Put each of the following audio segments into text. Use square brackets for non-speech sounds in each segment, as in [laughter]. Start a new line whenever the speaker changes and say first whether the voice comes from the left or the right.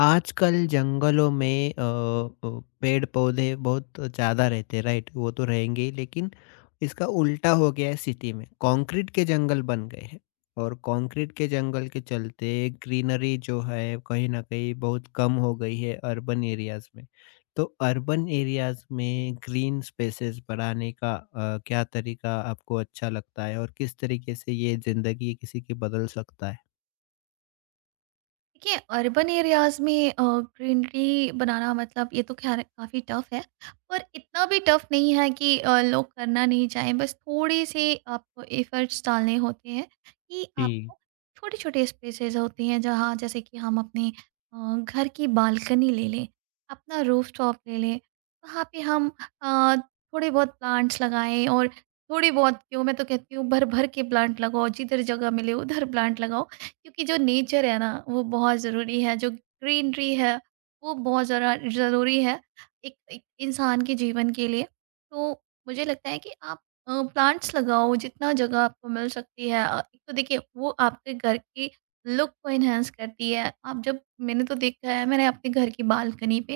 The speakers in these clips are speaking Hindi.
left: आजकल जंगलों में पेड़ पौधे बहुत ज़्यादा रहते हैं राइट। वो तो रहेंगे ही लेकिन इसका उल्टा हो गया है। सिटी में कंक्रीट के जंगल बन गए हैं और कंक्रीट के जंगल के चलते ग्रीनरी जो है कहीं ना कहीं बहुत कम हो गई है अर्बन एरियाज में। तो अर्बन एरियाज में ग्रीन स्पेसेस बढ़ाने का क्या तरीका आपको अच्छा लगता है और किस तरीके से ये जिंदगी किसी की बदल सकता है?
right: देखिए, अर्बन एरियाज में ग्रीनरी बनाना मतलब ये तो खैर काफ़ी टफ है। पर इतना भी टफ नहीं है कि लोग करना नहीं चाहें। बस थोड़े से आपको एफर्ट्स डालने होते हैं कि
left: जी।
right: आपको छोटे छोटे स्पेसेस होती हैं जहाँ, जैसे कि हम अपने घर की बालकनी ले लें, अपना रूफ टॉप ले लें, वहाँ पे हम अ, थोड़े बहुत प्लांट्स लगाएं। और थोड़ी बहुत क्यों, मैं तो कहती हूँ भर भर के प्लांट लगाओ, जिधर जगह मिले उधर प्लांट लगाओ, क्योंकि जो नेचर है ना वो बहुत ज़रूरी है, जो ग्रीनरी है वो बहुत ज़रा ज़रूरी है एक एक इंसान के जीवन के लिए। तो मुझे लगता है कि आप प्लांट्स लगाओ जितना जगह आपको मिल सकती है। एक तो देखिए, वो आपके घर की लुक को एनहांस करती है। आप जब मैंने तो देखा है, मैंने अपने घर की बालकनी पे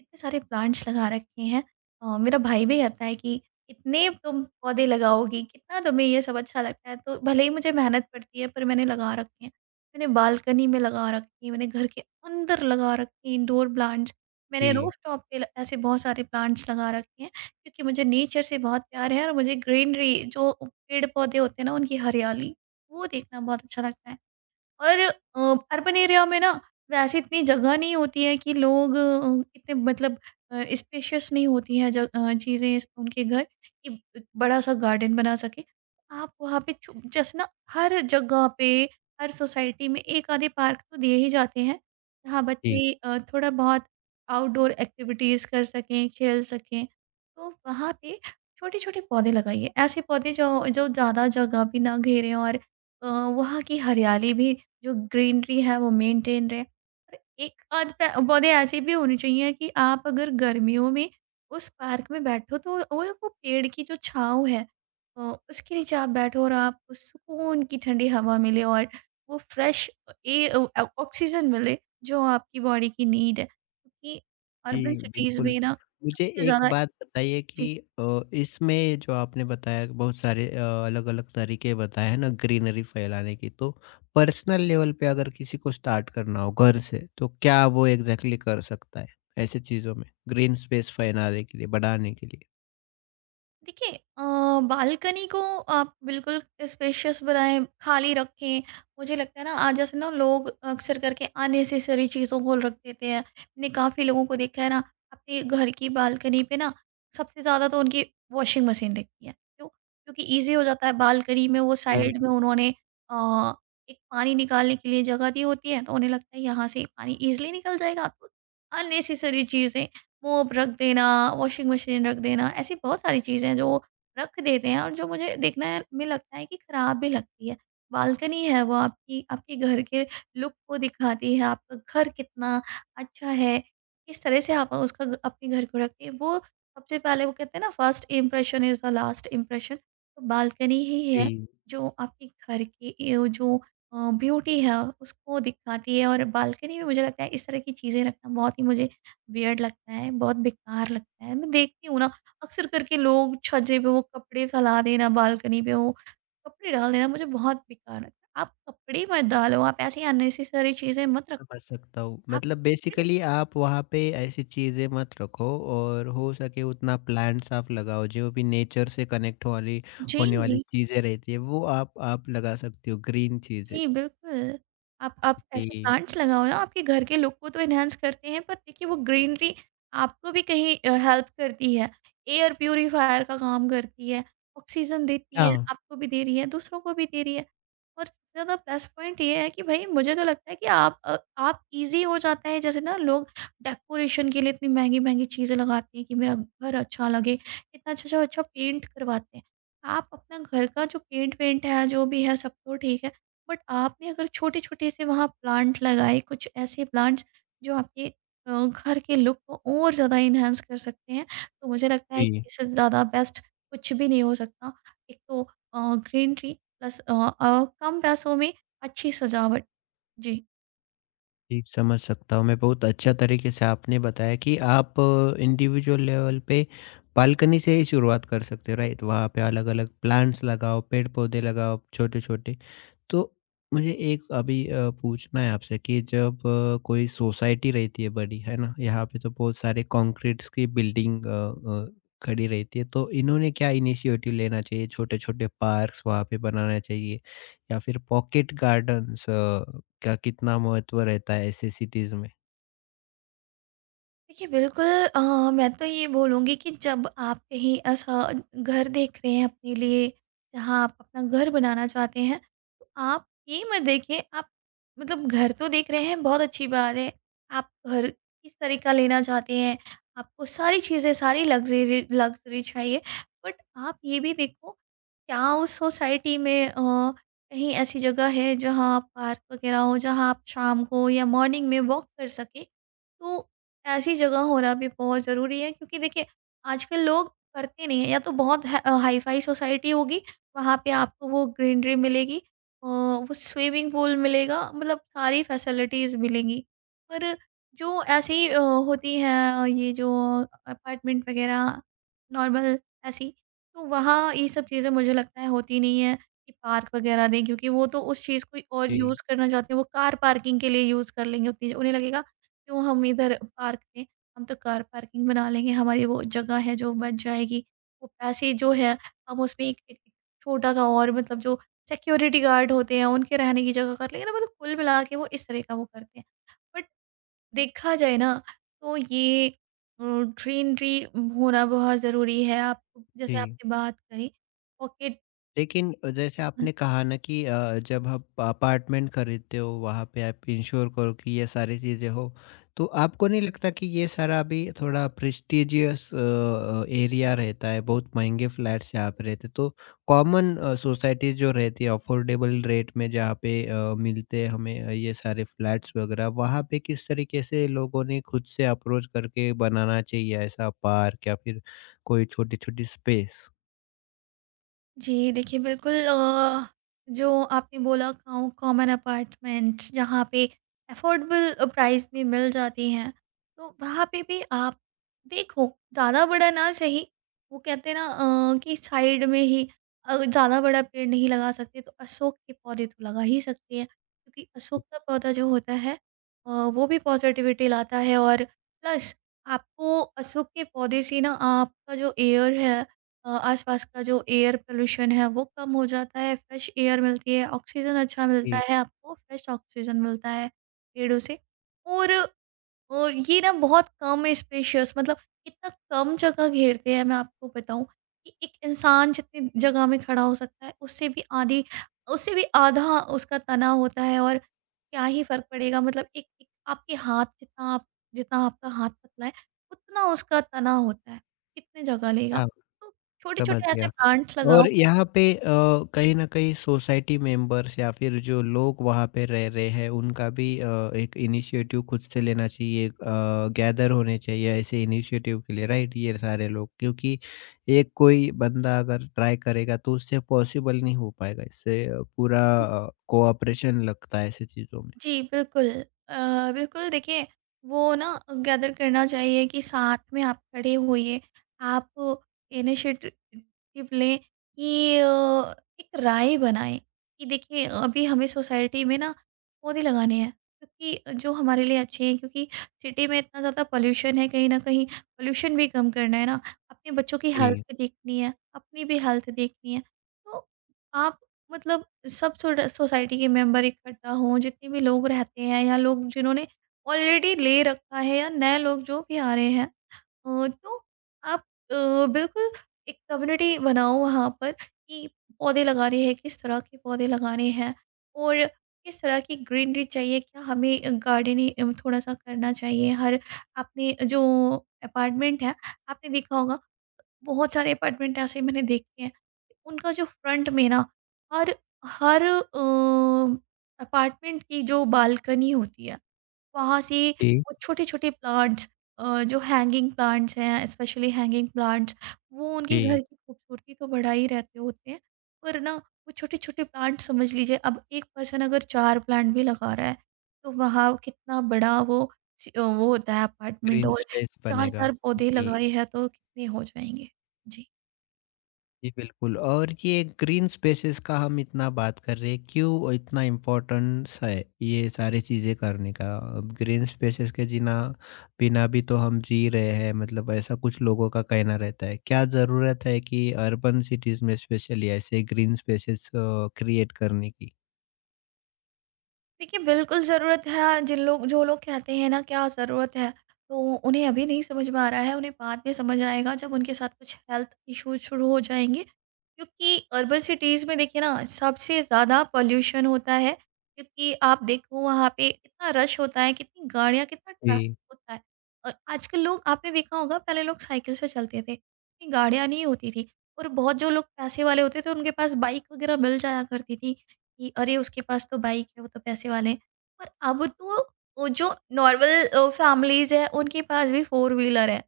right: इतने सारे प्लांट्स लगा रखे हैं। मेरा भाई भी कहता है कि "इतने तुम पौधे लगाओगी, कितना तुम्हें ये सब अच्छा लगता है।" तो भले ही मुझे मेहनत पड़ती है, पर मैंने लगा रखे हैं। मैंने बालकनी में लगा रखी है, मैंने घर के अंदर लगा रखी है इंडोर प्लांट्स, मैंने रूफ टॉप पे ल ऐसे बहुत सारे प्लांट्स लगा रखे हैं, क्योंकि मुझे नेचर से बहुत प्यार है और मुझे ग्रीनरी, जो पेड़-पौधे होते हैं ना, उनकी हरियाली, वो देखना बहुत अच्छा लगता है। और अर्बन एरिया में ना, वैसे इतनी जगह नहीं होती है कि लोग इतने, मतलब स्पेशियस नहीं होती हैं चीज़ें, उनके घर, कि बड़ा सा गार्डन बना सके। आप वहाँ पे जैसे ना, हर जगह पे, हर सोसाइटी में एक आधे पार्क तो दिए ही जाते हैं, जहाँ
left: जी।
right: बच्चे थोड़ा बहुत आउटडोर एक्टिविटीज़ कर सकें, खेल सकें। तो वहाँ पे छोटे छोटे पौधे लगाइए, ऐसे पौधे जो जो ज़्यादा जगह भी ना घेरें और अ, वहाँ की हरियाली भी, जो ग्रीनरी है वो मेंटेन रहे। और एक आध पौधे ऐसे भी होने चाहिए कि आप अगर गर्मियों में उस पार्क में बैठो, तो वो पेड़ की जो छाँव है, अ, उसके नीचे आप बैठो और आपको सुकून की ठंडी हवा मिले और वो फ्रेश ऑक्सीजन मिले, जो आपकी बॉडी की नीड है। क्योंकि अर्बन
left: जी,
right: सिटीज
left: बिल्कुल।
right: में ना,
left: मुझे
right: सबसे
left: एक
right: ज़्यादा
left: बात बताइए कि इसमें जो आपने बताया कि बहुत सारे अलग-अलग तरीके बताए हैं ना ग्रीनरी फैलाने की, तो पर्सनल लेवल पे अगर किसी को स्टार्ट करना हो घर से, तो क्या वो एग्ज़ैक्टली कर सकता है ऐसी चीज़ों में? ग्रीन स्पेस फैलाने के लिए, बढ़ाने के लिए?
right: देखिए अ, बालकनी को आप बिल्कुल स्पेशियस बनाएं, खाली रखें। मुझे लगता है ना, आज जैसे ना, लोग अक्सर करके अननेसेसरी चीज़ों को रख देते हैं। मैंने काफ़ी लोगों को देखा है ना, अपने घर की बालकनी पे ना सबसे ज़्यादा तो उनकी वॉशिंग मशीन दिखती है, क्यों? क्योंकि ईजी हो जाता है, बालकनी में वो
left: जी।
right: साइड में उन्होंने अ, एक पानी निकालने के लिए जगह दी होती है, तो उन्हें लगता है यहाँ से पानी ईजिली निकल जाएगा। तो अननेसेसरी चीज़ें, मोप रख देना, वॉशिंग मशीन रख देना, ऐसी बहुत सारी चीज़ें हैं जो वो रख देते हैं, और जो मुझे देखने में लगता है कि खराब भी लगती है। बालकनी है वो आपकी, आपके घर के लुक को दिखाती है, आपका घर कितना अच्छा है, किस तरह से आप उसका ग अपने घर को रखते हैं। वो सबसे पहले, वो कहते हैं ना, first impression is the last impression, तो बालकनी ही है
left: जी।
right: जो आपके घर की जो ब्यूटी है उसको दिखाती है। और बालकनी में मुझे लगता है इस तरह की चीज़ें रखना बहुत ही मुझे वियर्ड लगता है, बहुत बेकार लगता है। मैं देखती हूँ ना, अक्सर करके लोग छज्जे पे वो कपड़े फैला देना, बालकनी पे वो कपड़े डाल देना, मुझे बहुत बेकार लगता है। आप कपड़े मत डालो, आप ऐसी अननेसेसरी चीज़ें मत
left: समझ
right: रखो।
left: सकता हूँ।
right: आप
left: मतलब बेसिकली आप वहाँ पे ऐसी चीज़ें मत रखो और हो सके उतना प्लांट्स आप लगाओ। जो भी नेचर से कनेक्ट वाली
right: जी।
left: होने वाली चीज़ें रहती है वो आप लगा सकती हो ग्रीन चीज़ें।
right: जी, बिल्कुल। आप ऐसे
left: जी।
right: प्लांट्स लगाओ ना, आपके घर के लुक को तो एनहांस करते हैं, पर देखिए वो ग्रीनरी आपको भी कहीं हेल्प करती है। एयर प्यूरीफायर का काम करती है, ऑक्सीजन देती है,
left: हाँ।
right: आपको भी दे रही है, दूसरों को भी दे रही है। और सबसे ज़्यादा प्लस पॉइंट ये है कि भई, मुझे तो लगता है कि आप आप ईज़ी हो जाता है, जैसे ना लोग डेकोरेशन के लिए इतनी महँगी-महँगी चीज़ें लगाते हैं कि मेरा घर अच्छा लगे, इतना अच्छा-अच्छा अच्छा अच्छा पेंट करवाते हैं। आप अपना घर का जो पेंट वेंट है, जो भी है सब तो ठीक है, बट आपने अगर छोटे-छोटे से वहाँ प्लांट लगाए, कुछ ऐसे प्लांट्स जो आपके घर के लुक को और ज़्यादा एनहांस कर सकते हैं, तो मुझे लगता है
left: जी।
right: कि इससे ज़्यादा बेस्ट कुछ भी नहीं हो सकता। एक तो ग्रीनरी, प्लस कम पैसों में अच्छी सजावट। जी।
left: जी, समझ सकता हूँ। मैं बहुत अच्छा तरीके से आपने बताया कि आप इंडिविजुअल लेवल पे बालकनी से ही शुरुआत कर सकते हो राइट? वहाँ पे अलग-अलग प्लांट्स लगाओ, पेड़-पौधे लगाओ छोटे-छोटे। तो मुझे एक अभी पूछना है आपसे कि जब कोई सोसाइटी रहती है बड़ी, है ना? यहाँ पे तो बहुत सारे कंक्रीट्स की बिल्डिंग खड़ी रहती है, तो इन्होंने क्या इनिशिएटिव लेना चाहिए? छोटे-छोटे पार्क्स वहाँ पे बनाना चाहिए या फिर पॉकेट गार्डन्स का कितना महत्व रहता है ऐसे सिटीज़ में?
right: देखिए, बिल्कुल। अ, मैं तो ये बोलूँगी कि जब आप कहीं ऐसा घर देख रहे हैं अपने लिए, जहाँ आप अपना घर बनाना चाहते हैं, तो आप ये मत देखिए। आप, मतलब घर तो देख रहे हैं, बहुत अच्छी बात है। आप घर किस तरह का लेना चाहते हैं, आपको सारी चीज़ें, सारी लग्ज़री लग्ज़री चाहिए। बट आप ये भी देखो, क्या उस सोसाइटी में कहीं ऐसी जगह है जहाँ पार्क वग़ैरह हो, जहाँ आप शाम को या मॉर्निंग में वॉक कर सकें? तो ऐसी जगह होना भी बहुत ज़रूरी है, क्योंकि देखिए, आजकल लोग करते नहीं हैं। या तो बहुत हा हाई-फ़ाई सोसाइटी होगी, वहाँ पे आपको वो ग्रीनरी मिलेगी, वो स्विमिंग पूल मिलेगा, मतलब सारी फैसिलिटीज़ मिलेंगी। पर जो ऐसे ही होती हैं, ये जो अपार्टमेंट वग़ैरह, नॉर्मल ऐसी, तो वहाँ ये सब चीज़ें मुझे लगता है होती नहीं है कि पार्क वग़ैरह दें, क्योंकि वो तो उस चीज़ को और
left: जी।
right: यूज़ करना चाहते हैं, वो कार पार्किंग के लिए यूज़ कर लेंगे, उतनी उन्हें लगेगा क्यों हम इधर पार्क में, हम तो कार पार्किंग बना लेंगे। हमारी वो जगह है जो बच जाएगी, वो पैसे जो है, हम उसमें एक छोटा सा और, मतलब जो सिक्योरिटी गार्ड होते हैं उनके रहने की जगह कर लेंगे ना, मतलब कुल मिला के वो इस तरह का वो करते हैं। बट देखा जाए ना, तो ये ग्रीनरी होना बहुत ज़रूरी है। आप जैसे
left: जी।
right: आपने बात करी पॉकेट।
left: लेकिन जैसे आपने कहा ना कि जब आप अपार्टमेंट खरीदते हो वहाँ पे आप इंश्योर करो कि ये सारी चीज़ें हो, तो आपको नहीं लगता कि ये सारा अभी थोड़ा प्रेस्टिजियस एरिया रहता है? बहुत महंगे फ्लैट्स यहाँ पे रहते, तो कॉमन सोसाइटीज जो रहती है अफोर्डेबल रेट में जहाँ पे मिलते हैं हमें ये सारे फ्लैट्स वगैरह, वहाँ पे किस तरीके से लोगों ने खुद से अप्रोच करके बनाना चाहिए ऐसा पार्क या फिर कोई छोटी छोटी स्पेस?
right: जी, देखिए बिल्कुल, जो आपने बोला काउ कॉमन अपार्टमेंट्स जहाँ पे अफोर्डेबल प्राइस में मिल जाती हैं, तो वहाँ पे भी आप देखो, ज़्यादा बड़ा ना सही, वो कहते हैं ना कि साइड में ही ज़्यादा बड़ा पेड़ नहीं लगा सकते, तो अशोक के पौधे तो लगा ही सकते हैं, क्योंकि अशोक का पौधा जो होता है, वो भी पॉज़िटिविटी लाता है और प्लस, आपको अशोक के पौधे से ना आपका जो एयर है, आसपास का जो एयर पोल्यूशन है वो कम हो जाता है, फ्रेश एयर मिलती है, ऑक्सीजन अच्छा मिलता
left: जी।
right: है आपको, फ्रेश ऑक्सीजन मिलता है पेड़ों से। और और ये ना बहुत कम स्पेशियस, मतलब इतना कम जगह घेरते हैं। मैं आपको बताऊं कि एक इंसान जितनी जगह में खड़ा हो सकता है उससे भी आधी, उससे भी आधा उसका तना होता है। और क्या ही फर्क पड़ेगा, मतलब एक आपके हाथ जितना, आप जितना आपका हाथ पतला है उतना उसका तना होता है, कितने जगह लेगा?
left: हाँ,
right: तो छोटे
left: समझ
right: छोटे ऐसे
left: गया।
right: प्लांट्स लगाओ।
left: और यहाँ पे कहीं न कहीं सोसाइटी मेंबर्स या फिर जो लोग वहाँ पे रह रहे हैं उनका भी एक इनिशिएटिव खुद से लेना चाहिए, गैदर होने चाहिए ऐसे इनिशिएटिव के लिए राइट? ये सारे लोग क्योंकि एक कोई बंदा अगर ट्राई करेगा तो उससे पॉसिबल नहीं हो पाएगा, इससे पूरा कोऑपरेशन लगता है ऐसी चीज़ों में।
right: जी, बिल्कुल। बिल्कुल देखिए, वो ना गैदर करना चाहिए कि साथ में आप खड़े होइए। आप इनिशिएटिव लें कि एक राय बनाएँ कि देखिए, अभी हमें सोसाइटी में ना पौधे लगाने हैं, क्योंकि जो हमारे लिए अच्छे हैं, क्योंकि सिटी में इतना ज़्यादा पॉल्यूशन है, कहीं न कहीं पॉल्यूशन भी कम करना है ना। अपने बच्चों की
left: जी।
right: हेल्थ देखनी है, अपनी भी हेल्थ देखनी है। तो आप, मतलब सोसाइटी के मेंबर इकट्ठा हों, जितने भी लोग रहते हैं या लोग जिन्होंने ऑलरेडी ले रखा है या नए लोग जो भी आ रहे हैं, तो आप अ, बिल्कुल एक कम्युनिटी बनाओ वहाँ पर, कि पौधे लगा रहे हैं, किस तरह के पौधे लगाने हैं और किस तरह की ग्रीनरी चाहिए, क्या हमें गार्डनिंग थोड़ा सा करना चाहिए? हर आपने जो अपार्टमेंट है, आपने देखा होगा बहुत सारे अपार्टमेंट ऐसे मैंने देखे हैं, उनका जो फ्रंट में ना, हर हर अपार्टमेंट की जो बालकनी होती है वहाँ से
left: जी।
right: वो छोटे-छोटे प्लांट्स, जो हैंगिंग प्लांट्स हैं, स्पेशली हैंगिंग प्लांट्स, वो उनके घर
left: जी।
right: की खूबसूरती तो बढ़ा ही रहते होते हैं, पर ना वो छोटे-छोटे प्लांट, समझ लीजिए अब एक पर्सन अगर 4 प्लांट भी लगा रहा है, तो वहाँ कितना बड़ा वो च वो होता है अपार्टमेंट,
left: ग्रीन
right: और
left: स्पेस बनेगा।
right: 4-4 पौधे
left: जी।
right: लगाए हैं तो कितने हो जाएँगे? जी।
left: जी, बिल्कुल। और ये ग्रीन स्पेसेस का हम इतना बात कर रहे हैं क्यों? इतना इम्पोर्टेंस है ये सारी चीज़ें करने का? ग्रीन स्पेसेस के जीना बिना भी तो हम जी रहे हैं, मतलब ऐसा कुछ लोगों का कहना रहता है। क्या ज़रूरत है कि अर्बन सिटीज़ में स्पेशली ऐसे ग्रीन स्पेसेस क्रिएट करने की?
right: देखिए, बिल्कुल ज़रूरत है। जिन लोग जो लोग कहते हैं ना क्या ज़रूरत है, तो उन्हें अभी नहीं समझ में आ रहा है, उन्हें बाद में समझ आएगा जब उनके साथ कुछ हेल्थ इश्यूज़ शुरू हो जाएँगे, क्योंकि अर्बन सिटीज़ में देखिए ना, सबसे ज़्यादा पॉल्यूशन होता है, क्योंकि आप देखो वहाँ पे कितना रश होता है, कितनी गाड़ियाँ, कितना ट्रैफ़िक
left: जी।
right: होता है। और आजकल लोग, आपने देखा होगा पहले लोग साइकिल से चलते थे, इतनी गाड़ियाँ नहीं होती थी, और बहुत जो लोग पैसे वाले होते थे उनके पास बाइक वगैरह मिल जाया करती थी, कि अरे! उसके पास तो बाइक है, वो तो पैसे वाले हैं। पर अब तो वो जो नॉर्मल फैमिलीज़ हैं, उनके पास भी फोर व्हीलर है।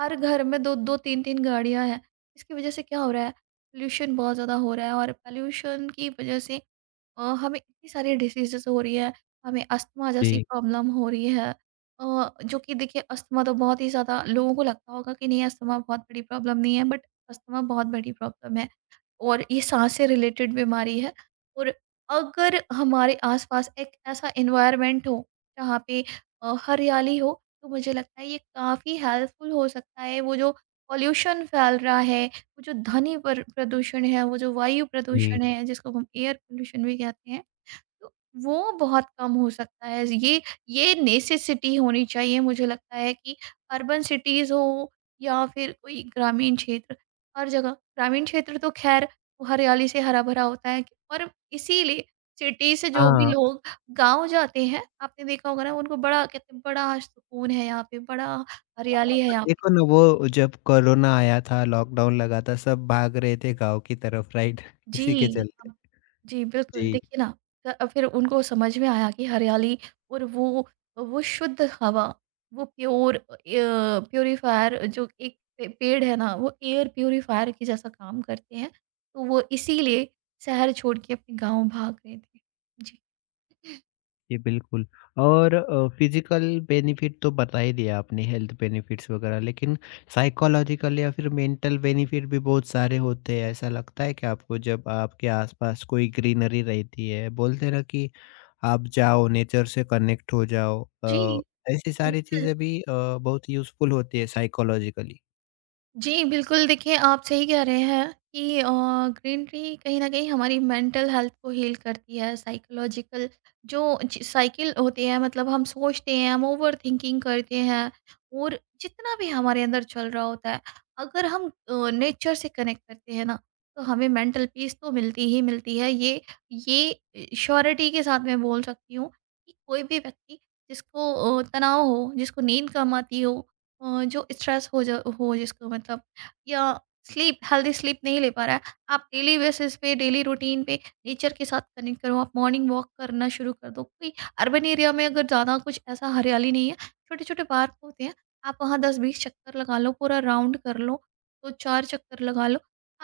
right: हर घर में 2-2 3-3 गाड़ियाँ हैं। इसकी वज़ह से क्या हो रहा है, पॉल्यूशन बहुत ज़्यादा हो रहा है, और पॉल्यूशन की वज़ह से हमें इतनी सारी डिसीज़ेज़ हो रही है, हमें अस्थमा जैसी
left: जी।
right: प्रॉब्लम हो रही है। जो कि देखिए, अस्थमा तो बहुत ही ज़्यादा लोगों को लगता होगा कि नहीं, अस्थमा बहुत बड़ी प्रॉब्लम नहीं है, बट अस्थमा बहुत बड़ी प्रॉब्लम है। और ये सांस से रिलेटेड बीमारी है। और अगर हमारे आसपास एक ऐसा एनवायरनमेंट हो जहाँ पे हरियाली हो, तो मुझे लगता है ये काफ़ी हेल्पफुल हो सकता है। वो जो पॉल्यूशन फैल रहा है, वो जो ध्वनि पर प्रदूषण है, वो जो वायु
left: जी।
right: प्रदूषण है जिसको हम एयर पोल्यूशन भी कहते हैं, तो वो बहुत कम हो सकता है। ये नेसेसिटी होनी चाहिए। मुझे लगता है कि अर्बन सिटीज़ हो या फिर कोई ग्रामीण क्षेत्र, हर जगह। ग्रामीण क्षेत्र तो ख़ैर हरियाली से हरा-भरा होता है, और इसीलिए सिटी से जो भी
left: हाँ,
right: लोग गाँव जाते हैं, आपने देखा होगा ना, उनको बड़ा कहते हैं, बड़ा सुकून है यहाँ पे, बड़ा हरियाली है
left: और
right: यहाँ पे।
left: देखो ना, वो जब कोरोना आया था लॉकडाउन लगा था सब भाग रहे थे गाँव की तरफ राइट? [laughs] इसी के
right: जी।
left: चलते।
right: जी, बिल्कुल।
left: जी।
right: देखिए ना, फिर उनको समझ में आया कि हरियाली और वो शुद्ध हवा, वो प्यूरीफायर, जो एक पे पेड़ है ना, वो एयर प्यूरीफायर के जैसा काम करते हैं। तो वो इसीलिए शहर छोड़ के अपने गाँव भाग गए थे। जी।
left: जी, बिल्कुल। और फिजिकल बेनिफिट तो बता ही दिया आपने, हेल्थ बेनिफिट्स वगैरह, लेकिन साइकोलॉजिकल या फिर मेंटल बेनिफिट भी बहुत सारे होते हैं। ऐसा लगता है कि आपको जब आपके आसपास कोई ग्रीनरी रहती है, बोलते हैं ना कि आप जाओ नेचर से कनेक्ट हो जाओ,
right: जी,
left: ऐसी सारी
right: बिल्कुल।
left: चीज़ें भी बहुत यूज़फुल होती है साइकोलॉजिकली।
right: जी, बिल्कुल, देखिए, आप सही कह रहे हैं कि ग्रीनरी कहीं न कहीं हमारी मेंटल हेल्थ को हील करती है, साइकोलॉजिकल जो च साइकिल होती है, मतलब हम सोचते हैं, हम ओवरथिंकिंग करते हैं, और जितना भी हमारे अंदर चल रहा होता है, अगर हम नेचर से कनेक्ट करते हैं ना, तो हमें मेंटल पीस तो मिलती ही मिलती है। ये श्योरिटी के साथ मैं बोल सकती हूँ कि कोई भी व्यक्ति जिसको तनाव हो, जिसको नींद कम आती हो, अ, जो स्ट्रेस हो, जिसको मतलब, या स्लीप हेल्दी स्लीप नहीं ले पा रहा है, आप डेली बेसिस पे, डेली रूटीन पे नेचर के साथ कनेक्ट करो। आप मॉर्निंग वॉक करना शुरू कर दो। कोई अर्बन एरिया में अगर ज़्यादा कुछ ऐसा हरियाली नहीं है, छोटे छोटे पार्क होते हैं, आप वहाँ 10 20 चक्कर लगा लो, पूरा राउंड कर लो, तो चार चक्कर लगा लो।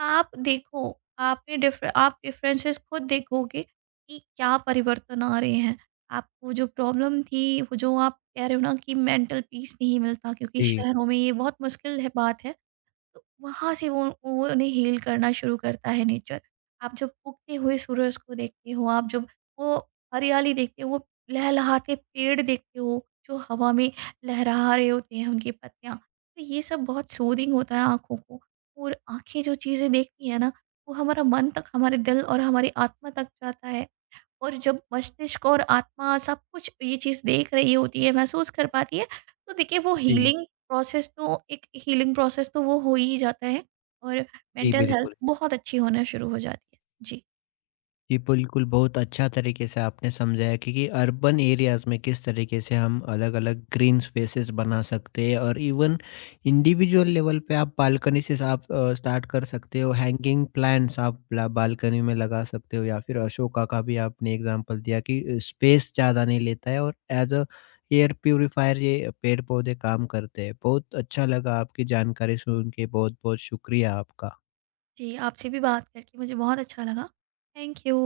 right: आप देखो, आपने डिफर आप डिफरेंसेस खुद देखोगे कि क्या परिवर्तन आ रहे हैं। आपको जो प्रॉब्लम थी, वो जो आप कह रहे हो ना कि मेंटल पीस नहीं मिलता, क्योंकि
left: जी।
right: शहरों में ये बहुत मुश्किल है बात है, तो वहाँ से वो उन्हें हील करना शुरू करता है, नेचर। आप जब उगते हुए सूरज को देखते हो, आप जब वो हरियाली देखते हो, वो लहलहाते पेड़ देखते हो जो हवा में लहरा रहे होते हैं उनकी पत्तियाँ, तो ये सब बहुत सूदिंग होता है आँखों को। और आँखें जो चीज़ें देखती हैं ना, वो हमारा मन तक, हमारे दिल और हमारी आत्मा तक जाता है। और जब मस्तिष्क और आत्मा सब कुछ ये चीज़ देख रही होती है, महसूस कर पाती है, तो देखिए वो
left: जी।
right: हीलिंग प्रोसेस तो एक हीलिंग प्रोसेस तो वो हो ही जाता है, और
left: जी,
right: मेंटल हेल्थ
left: बिल्कुल।
right: बहुत अच्छी होना शुरू हो जाती है। जी।
left: जी, बिल्कुल, बहुत अच्छा तरीके से आपने समझाया कि अर्बन एरियाज़ में किस तरीके से हम अलग-अलग ग्रीन स्पेसेस बना सकते हैं। और इवन इंडिविजुअल लेवल पे आप बालकनी से आप स्टार्ट कर सकते हो, हैंगिंग प्लांट्स आप ब्ला बालकनी में लगा सकते हो या फिर अशोका का भी आपने एग्ज़ाम्पल दिया कि स्पेस ज़्यादा नहीं लेता है और एज़ अ एयर प्यूरीफायर ये पेड़-पौधे काम करते हैं। बहुत अच्छा लगा आपकी जानकारी सुन के, बहुत-बहुत शुक्रिया आपका।
right: जी, आपसे भी बात करके मुझे बहुत अच्छा लगा। Thank you.